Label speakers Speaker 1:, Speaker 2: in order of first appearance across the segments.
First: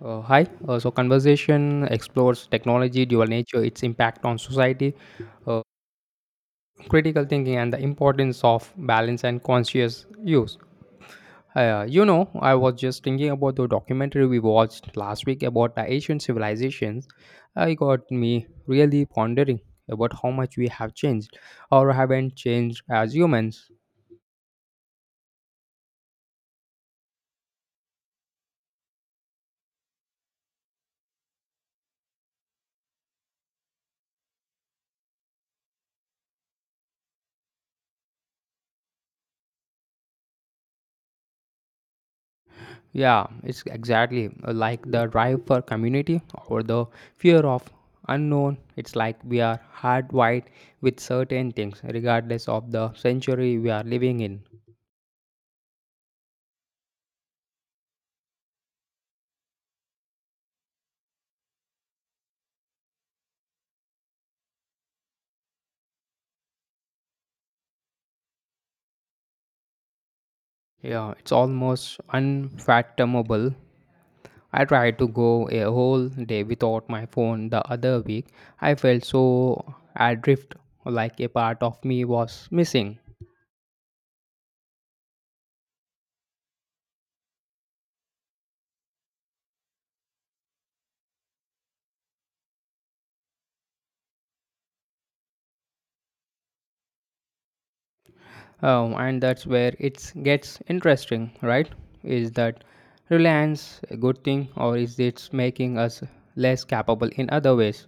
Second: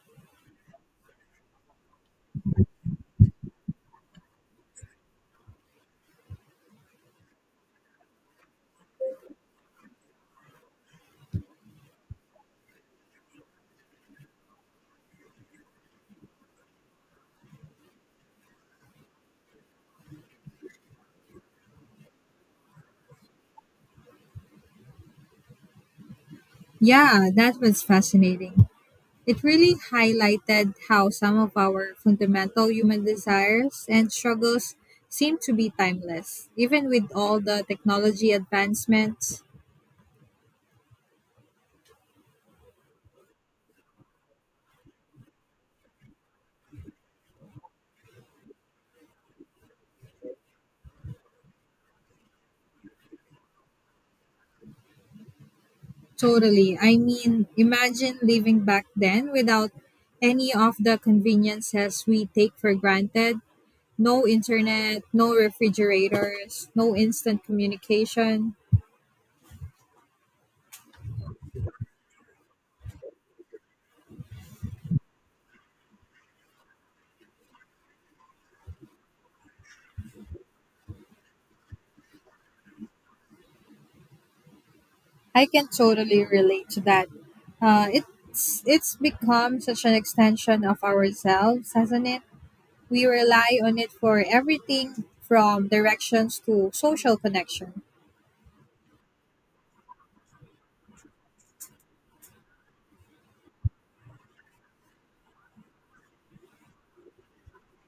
Speaker 1: Hi. Conversation explores technology, dual nature, its impact on society, uh, critical thinking, and the importance of balance and conscious use. You know, I was just thinking about the documentary we watched last week about the Asian civilizations. It got me really pondering about how much we have changed or haven't changed as humans.
Speaker 2: Yeah, that was fascinating. It really highlighted how some of our fundamental human desires and struggles seem to be timeless, even with all the technology advancements.
Speaker 1: Yeah, it's exactly, like the drive for community or the fear of unknown. It's like we are hardwired with certain things, regardless of the century we are living in.
Speaker 2: Totally. I mean, imagine living back then without any of the conveniences we take for granted, no internet, no refrigerators, no instant communication.
Speaker 1: Yeah, it's almost unfathomable. I tried to go a whole day without my phone the other week. I felt so adrift, like a part of me was missing.
Speaker 2: I can totally relate to that. It's become such an extension of ourselves, hasn't it? We rely on it for everything from directions to social connection.
Speaker 1: And that's where it gets interesting, right? Is that reliance a good thing, or is it making us less capable in other ways?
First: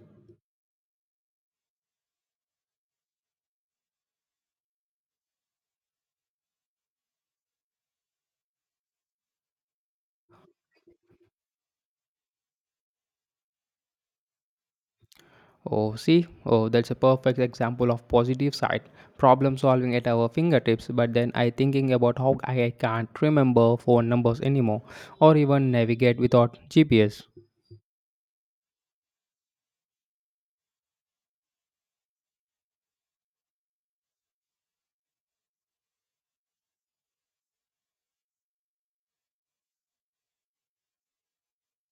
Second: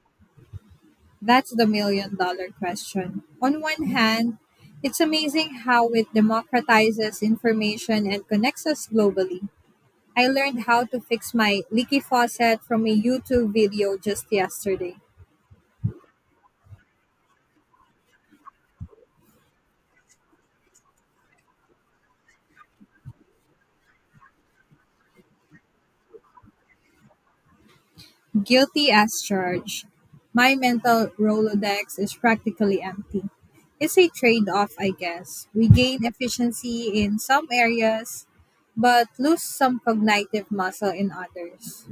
Speaker 2: That's the million dollar question. On one hand, it's amazing how it democratizes information and connects us globally. I learned how to fix my leaky faucet from a YouTube video just yesterday.
Speaker 1: Oh, see, oh, that's a perfect example of positive side problem solving at our fingertips. But then I thinking about how I can't remember phone numbers anymore or even navigate without GPS.
Speaker 2: Guilty as charged. My mental Rolodex is practically empty. It's a trade off, I guess. We gain efficiency in some areas, but lose some cognitive muscle in others.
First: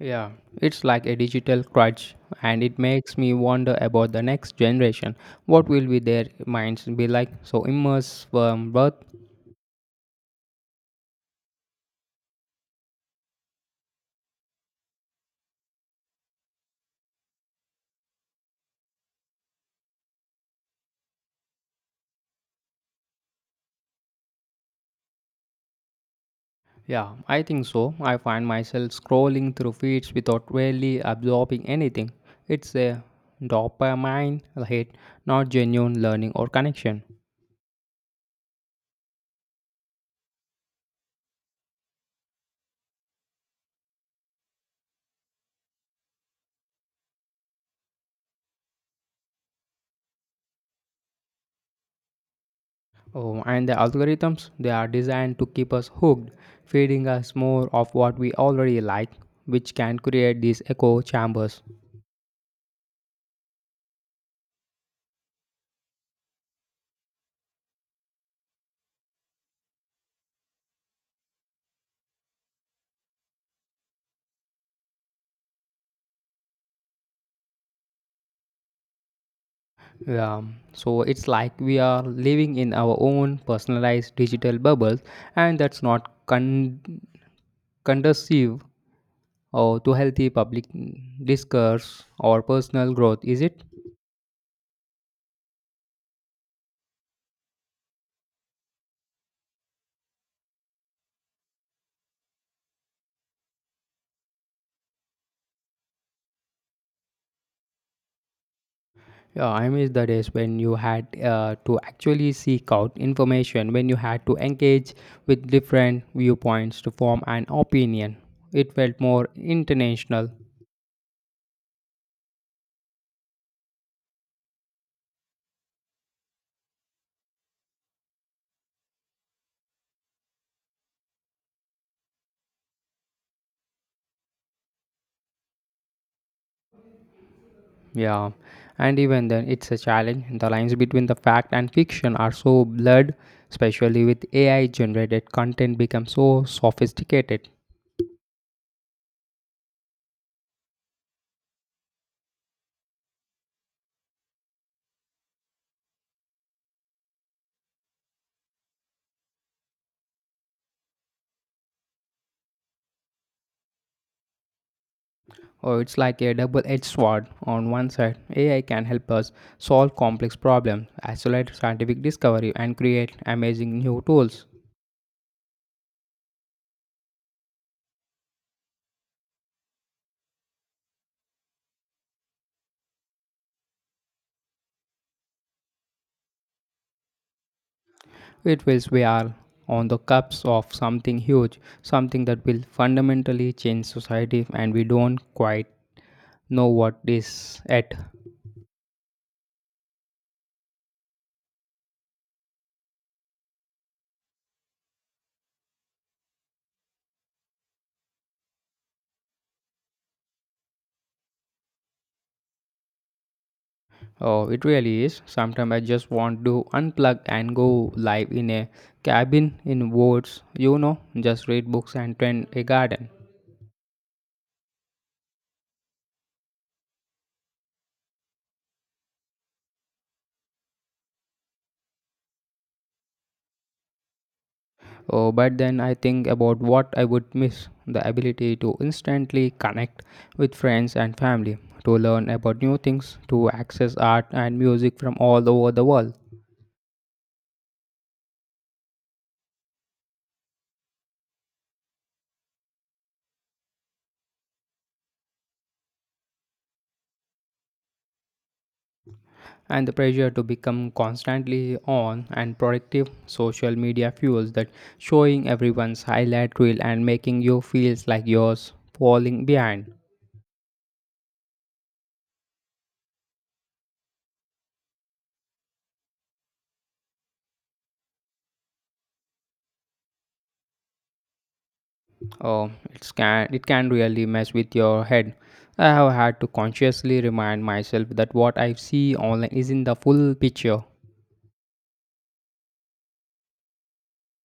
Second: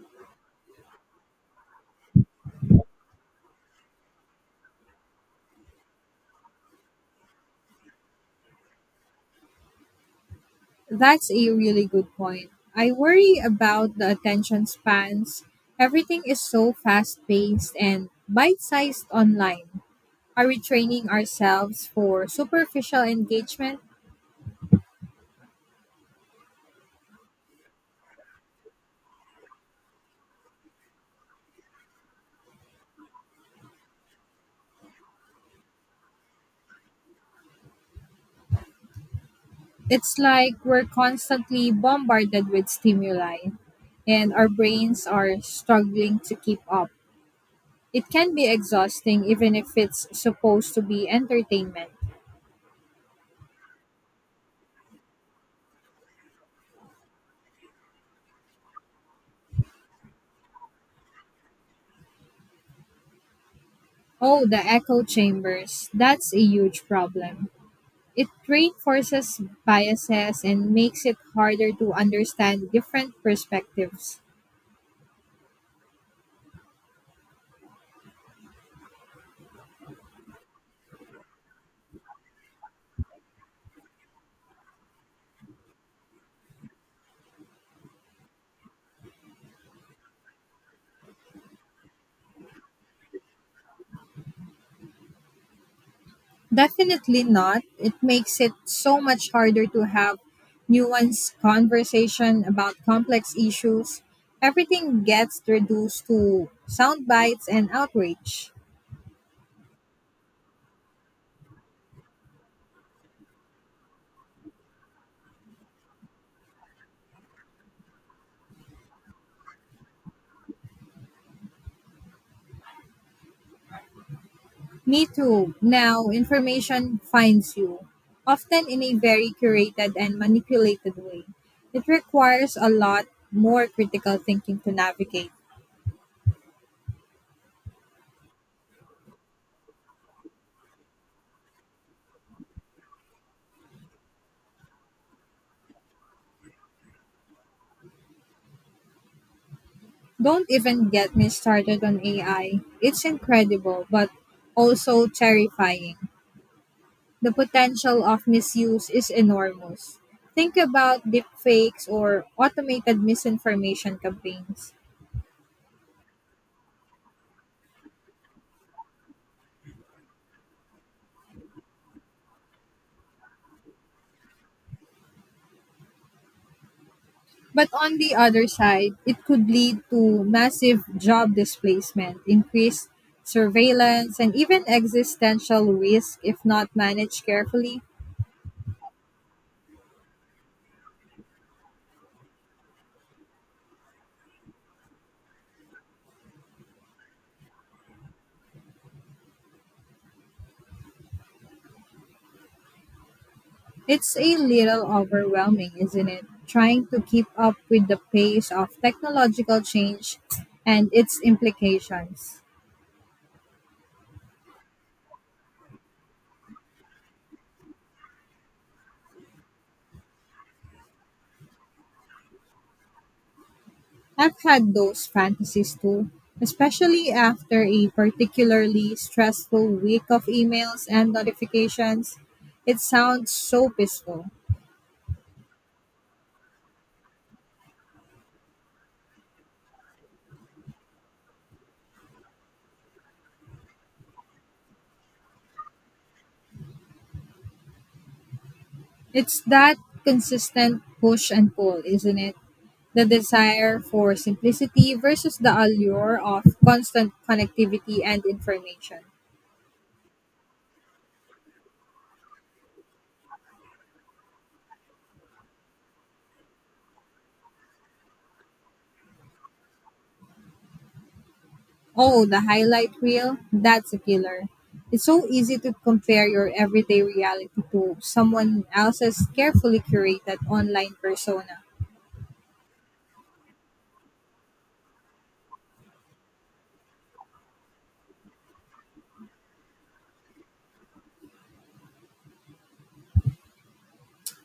Speaker 1: Yeah, it's like a digital crutch, and it makes me wonder about the next generation. What will be their minds be like? So immersed from birth?
Speaker 2: That's a really good point. I worry about the attention spans. Everything is so fast paced and bite sized online. Are we training ourselves for superficial engagement?
Speaker 1: Yeah, I think so. I find myself scrolling through feeds without really absorbing anything. It's a dopamine hit, not genuine learning or connection.
Speaker 2: It's like we're constantly bombarded with stimuli and our brains are struggling to keep up. It can be exhausting even if it's supposed to be entertainment.
Speaker 1: Oh, and the algorithms, they are designed to keep us hooked, feeding us more of what we already like, which can create these echo chambers.
Speaker 2: Oh, the echo chambers. That's a huge problem. It reinforces biases and makes it harder to understand different perspectives.
Speaker 1: Yeah, so it's like we are living in our own personalized digital bubbles, and that's not conducive or to healthy public discourse or personal growth, is it?
Speaker 2: Definitely not. It makes it so much harder to have nuanced conversation about complex issues. Everything gets reduced to sound bites and outrage.
Speaker 1: Yeah, I miss the days when you had, to actually seek out information, when you had to engage with different viewpoints to form an opinion. It felt more international.
Speaker 2: Me too. Now, information finds you, often in a very curated and manipulated way. It requires a lot more critical thinking to navigate.
Speaker 1: Yeah, and even then, it's a challenge. The lines between the fact and fiction are so blurred, especially with AI generated content becomes so sophisticated.
Speaker 2: Don't even get me started on AI. It's incredible, but also terrifying. The potential of misuse is enormous. Think about deepfakes or automated misinformation campaigns.
Speaker 1: Oh, it's like a double edged sword. On one side, AI can help us solve complex problems, accelerate scientific discovery, and create amazing new tools.
Speaker 2: But on the other side, it could lead to massive job displacement, increased surveillance, and even existential risk if not managed carefully.
Speaker 1: It feels we are on the cusp of something huge, something that will fundamentally change society, and we don't quite know what is yet.
Speaker 2: It's a little overwhelming, isn't it? Trying to keep up with the pace of technological change and its implications.
Speaker 1: Oh, it really is. Sometimes I just want to unplug and go live in a cabin in woods, you know, just read books and tend a garden.
Speaker 2: I've had those fantasies too, especially after a particularly stressful week of emails and notifications. It sounds so peaceful.
Speaker 1: Oh, but then I think about what I would miss: the ability to instantly connect with friends and family, to learn about new things, to access art and music from all over the world.
Speaker 2: It's that consistent push and pull, isn't it? The desire for simplicity versus the allure of constant connectivity and information.
Speaker 1: And the pressure to become constantly on and productive social media fuels that, showing everyone's highlight reel and making you feel like you're falling behind.
Speaker 2: Oh, the highlight reel? That's a killer. It's so easy to compare your everyday reality to someone else's carefully curated online persona.
Speaker 1: Oh, it's, can it, can really mess with your head. I have had to consciously remind myself that what I see online isn't the full picture.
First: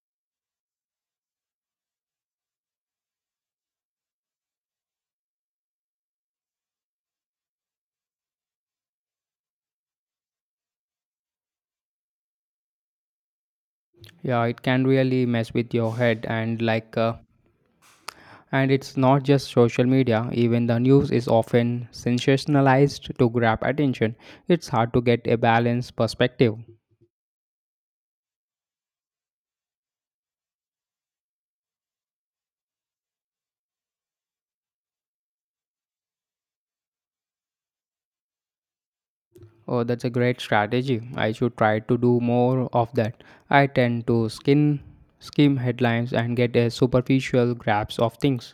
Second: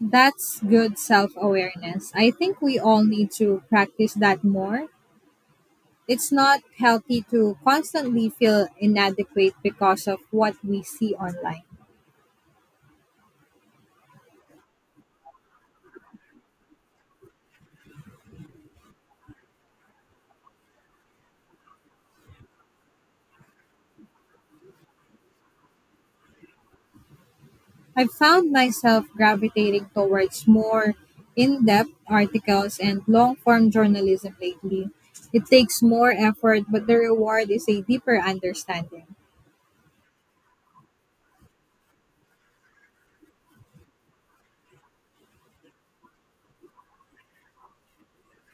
Speaker 2: That's good self awareness. I think we all need to practice that more. It's not healthy to constantly feel inadequate because of what we see online.
Speaker 1: Yeah, it can really mess with your head, and and it's not just social media, even the news is often sensationalized to grab attention. It's hard to get a balanced perspective.
Speaker 2: I've found myself gravitating towards more in depth articles and long form journalism lately. It takes more effort, but the reward is a deeper understanding.
Speaker 1: Oh, that's a great strategy. I should try to do more of that. I tend to skin skim headlines and get a superficial grasp of things.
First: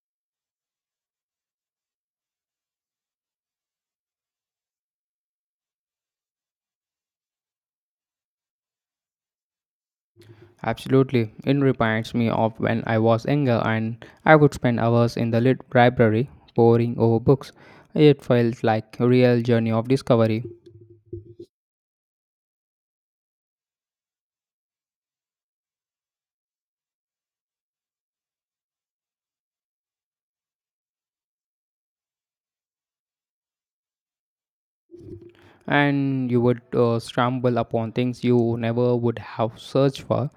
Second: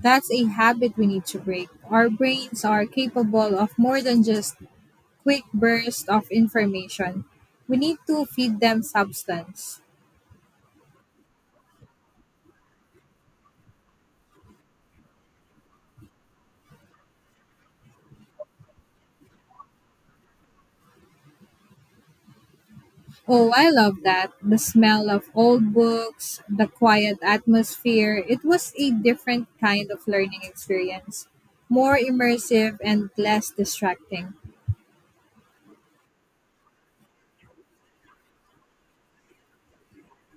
Speaker 2: That's a habit we need to break. Our brains are capable of more than just quick bursts of information. We need to feed them substance.
Speaker 1: Absolutely. It reminds me of when I was younger and I would spend hours in the lit library poring over books. It felt like a real journey of discovery.
Speaker 2: Oh, I love that. The smell of old books, the quiet atmosphere. It was a different kind of learning experience, more immersive and less distracting.
Speaker 1: And you would, stumble upon things you never would have searched for.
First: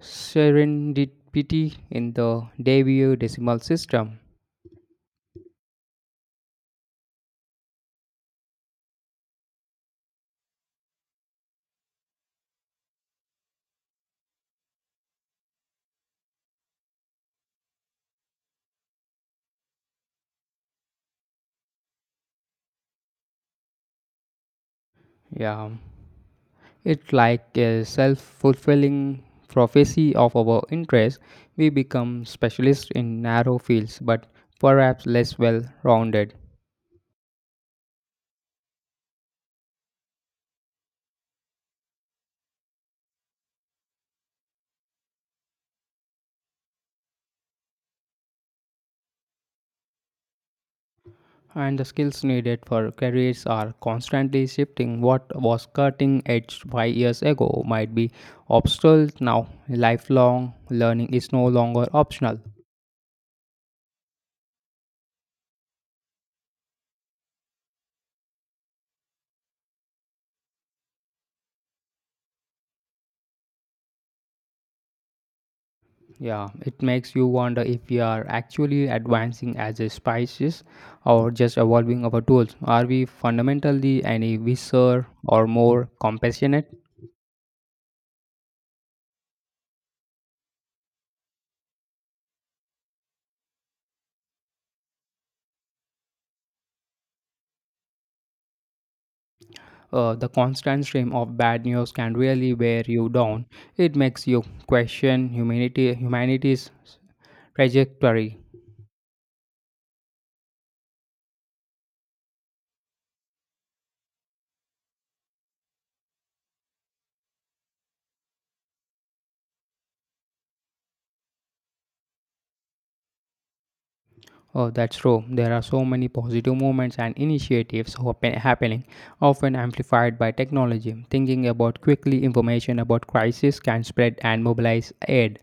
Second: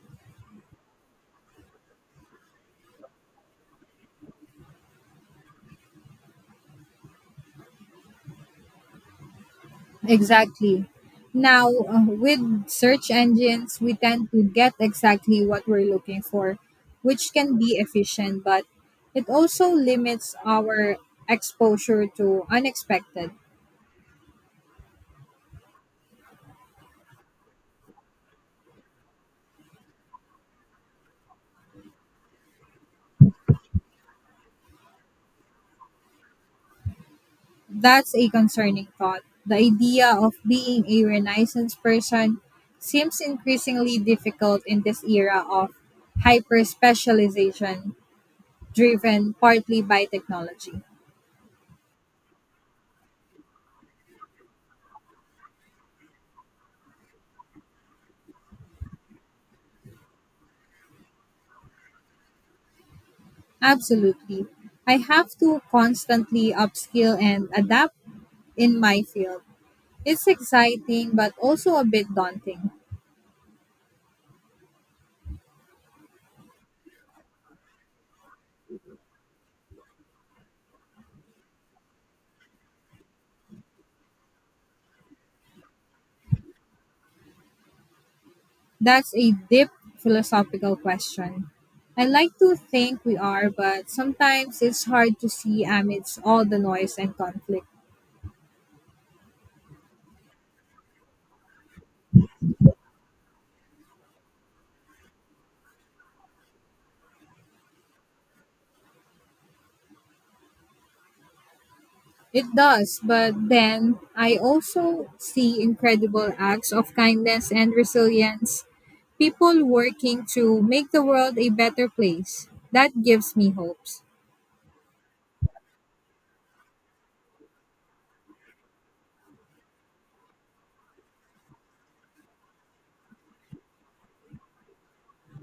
Speaker 1: Serendipity in the Dewey decimal system.
Speaker 2: Exactly. Now, with search engines, we tend to get exactly what we're looking for, which can be efficient, but it also limits our exposure to unexpected.
Speaker 1: Yeah, it's like a self fulfilling prophecy of our interest. We become specialists in narrow fields, but perhaps less well rounded.
Speaker 2: That's a concerning thought. The idea of being a Renaissance person seems increasingly difficult in this era of hyper specialization driven partly by technology.
Speaker 1: And the skills needed for careers are constantly shifting. What was cutting edge 5 years ago might be obsolete now. Lifelong learning is no longer optional.
Speaker 2: Absolutely. I have to constantly upskill and adapt in my field. It's exciting but also a bit daunting.
Speaker 1: Yeah, it makes you wonder if we are actually advancing as a species or just evolving our tools. Are we fundamentally any wiser or more compassionate?
Speaker 2: That's a deep philosophical question. I like to think we are, but sometimes it's hard to see amidst all the noise and conflict.
Speaker 1: The constant stream of bad news can really wear you down. It makes you question humanity, humanity's trajectory.
Speaker 2: It does, but then I also see incredible acts of kindness and resilience, people working to make the world a better place. That gives me hopes.
Speaker 1: Oh, that's true. There are so many positive movements and initiatives happening, often amplified by technology. Thinking about quickly information about crisis can spread and mobilize aid.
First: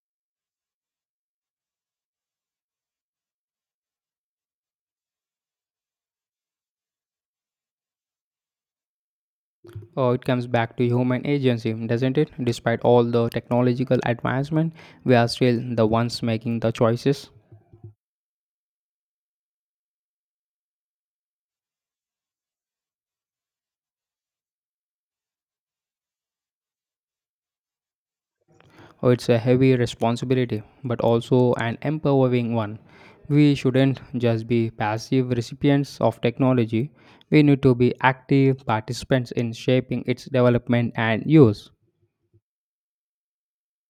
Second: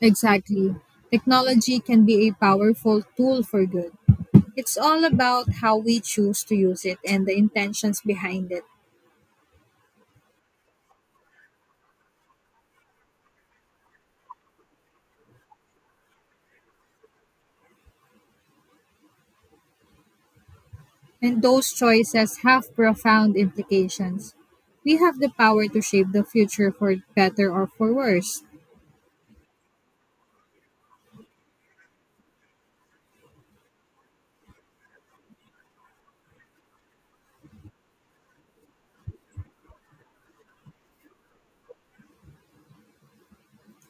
Speaker 2: Exactly. Technology can be a powerful tool for good. It's all about how we choose to use it and the intentions behind it.
Speaker 1: Oh, it comes back to human agency, doesn't it? Despite all the technological advancement, we are still the ones making the choices.
Speaker 2: And those choices have profound implications. We have the power to shape the future for better or for worse.
Speaker 1: Oh, it's a heavy responsibility, but also an empowering one. We shouldn't just be passive recipients of technology. We need to be active participants in shaping its development and use.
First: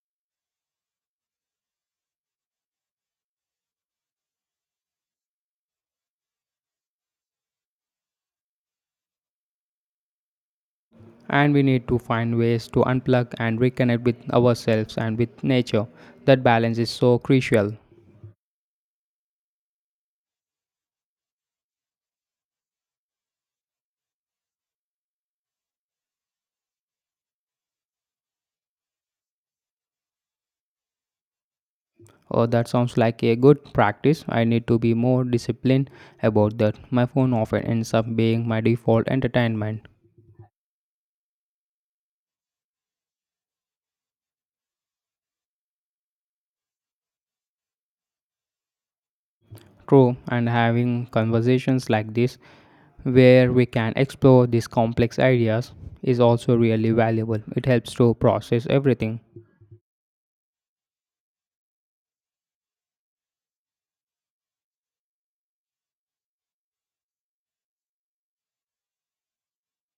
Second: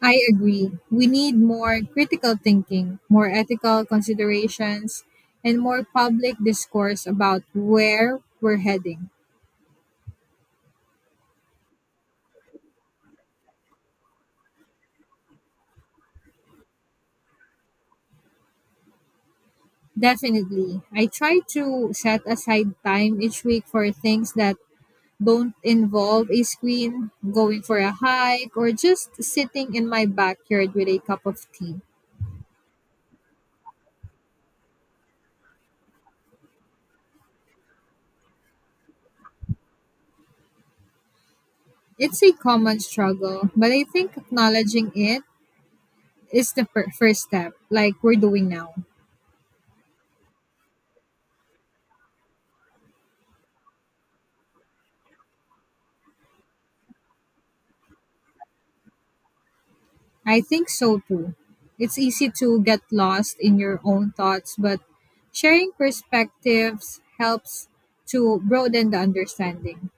Speaker 2: I agree. We need more critical thinking, more ethical considerations, and more public discourse about where we're heading.
Speaker 1: And we need to find ways to unplug and reconnect with ourselves and with nature. That balance is so crucial.
Speaker 2: Definitely. I try to set aside time each week for things that don't involve a screen, going for a hike, or just sitting in my backyard with a cup of tea.
Speaker 1: Oh, that sounds like a good practice. I need to be more disciplined about that. My phone often ends up being my default entertainment.
Speaker 2: It's a common struggle, but I think acknowledging it is the first step, like we're doing now.
Speaker 1: True, and having conversations like this, where we can explore these complex ideas, is also really valuable. It helps to process everything.
Speaker 2: I think so too. It's easy to get lost in your own thoughts, but sharing perspectives helps to broaden the understanding.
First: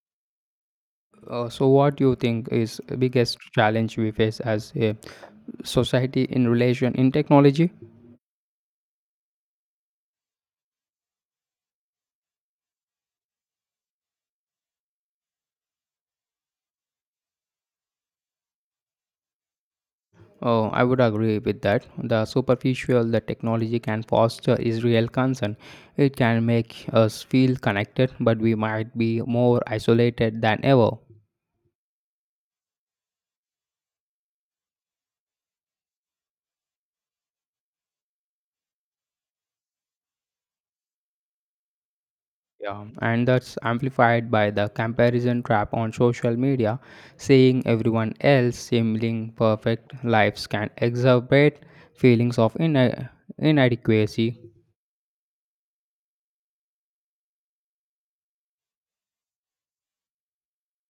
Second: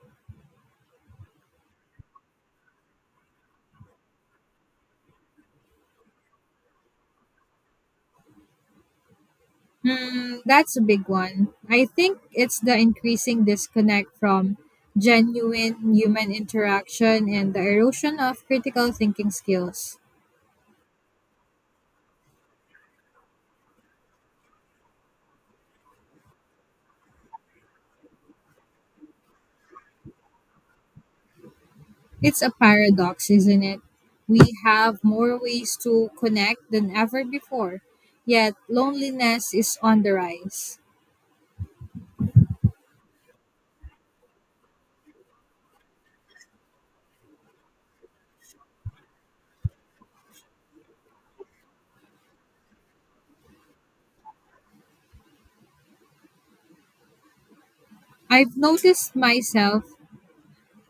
Speaker 1: What do you think is the biggest challenge we face as a society in relation in technology?
Speaker 2: Hmm, that's a big one. I think it's the increasing disconnect from genuine human interaction and the erosion of critical thinking skills.
Speaker 1: I would agree with that. The superficial that technology can foster is real concern. It can make us feel connected, but we might be more isolated than ever.
Speaker 2: It's a paradox, isn't it? We have more ways to connect than ever before, yet loneliness is on the rise.
Speaker 1: Yeah, and that's amplified by the comparison trap on social media, seeing everyone else seeming perfect lives can exacerbate feelings of inadequacy.
Speaker 2: I've noticed myself,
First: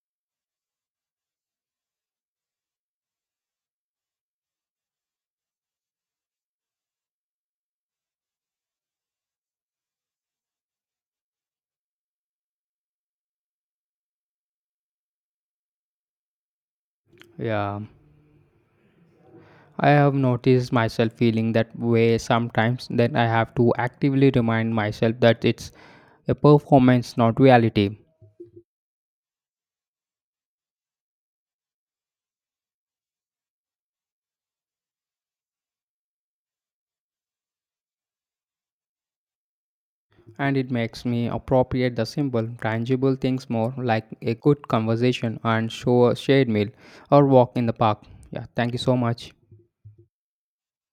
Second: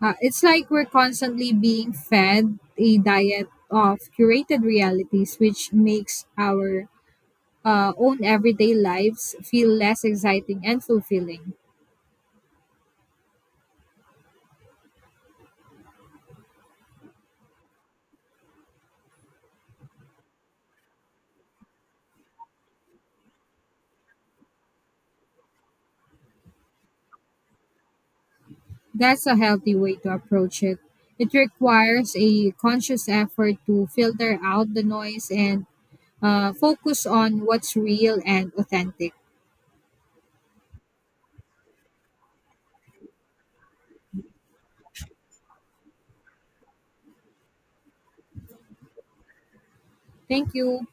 Speaker 2: it's like we're constantly being fed a diet of curated realities, which makes our own everyday lives feel less exciting and fulfilling.
Speaker 1: Yeah, I have noticed myself feeling that way sometimes, then I have to actively remind myself that it's a performance, not reality.
Speaker 2: That's a healthy way to approach it. It requires a conscious effort to filter out the noise and focus on what's real and authentic.
Speaker 1: And it makes me appropriate the simple, tangible things more, like a good conversation and show a shared meal or walk in the park. Yeah, thank you so much.
Speaker 2: Thank you.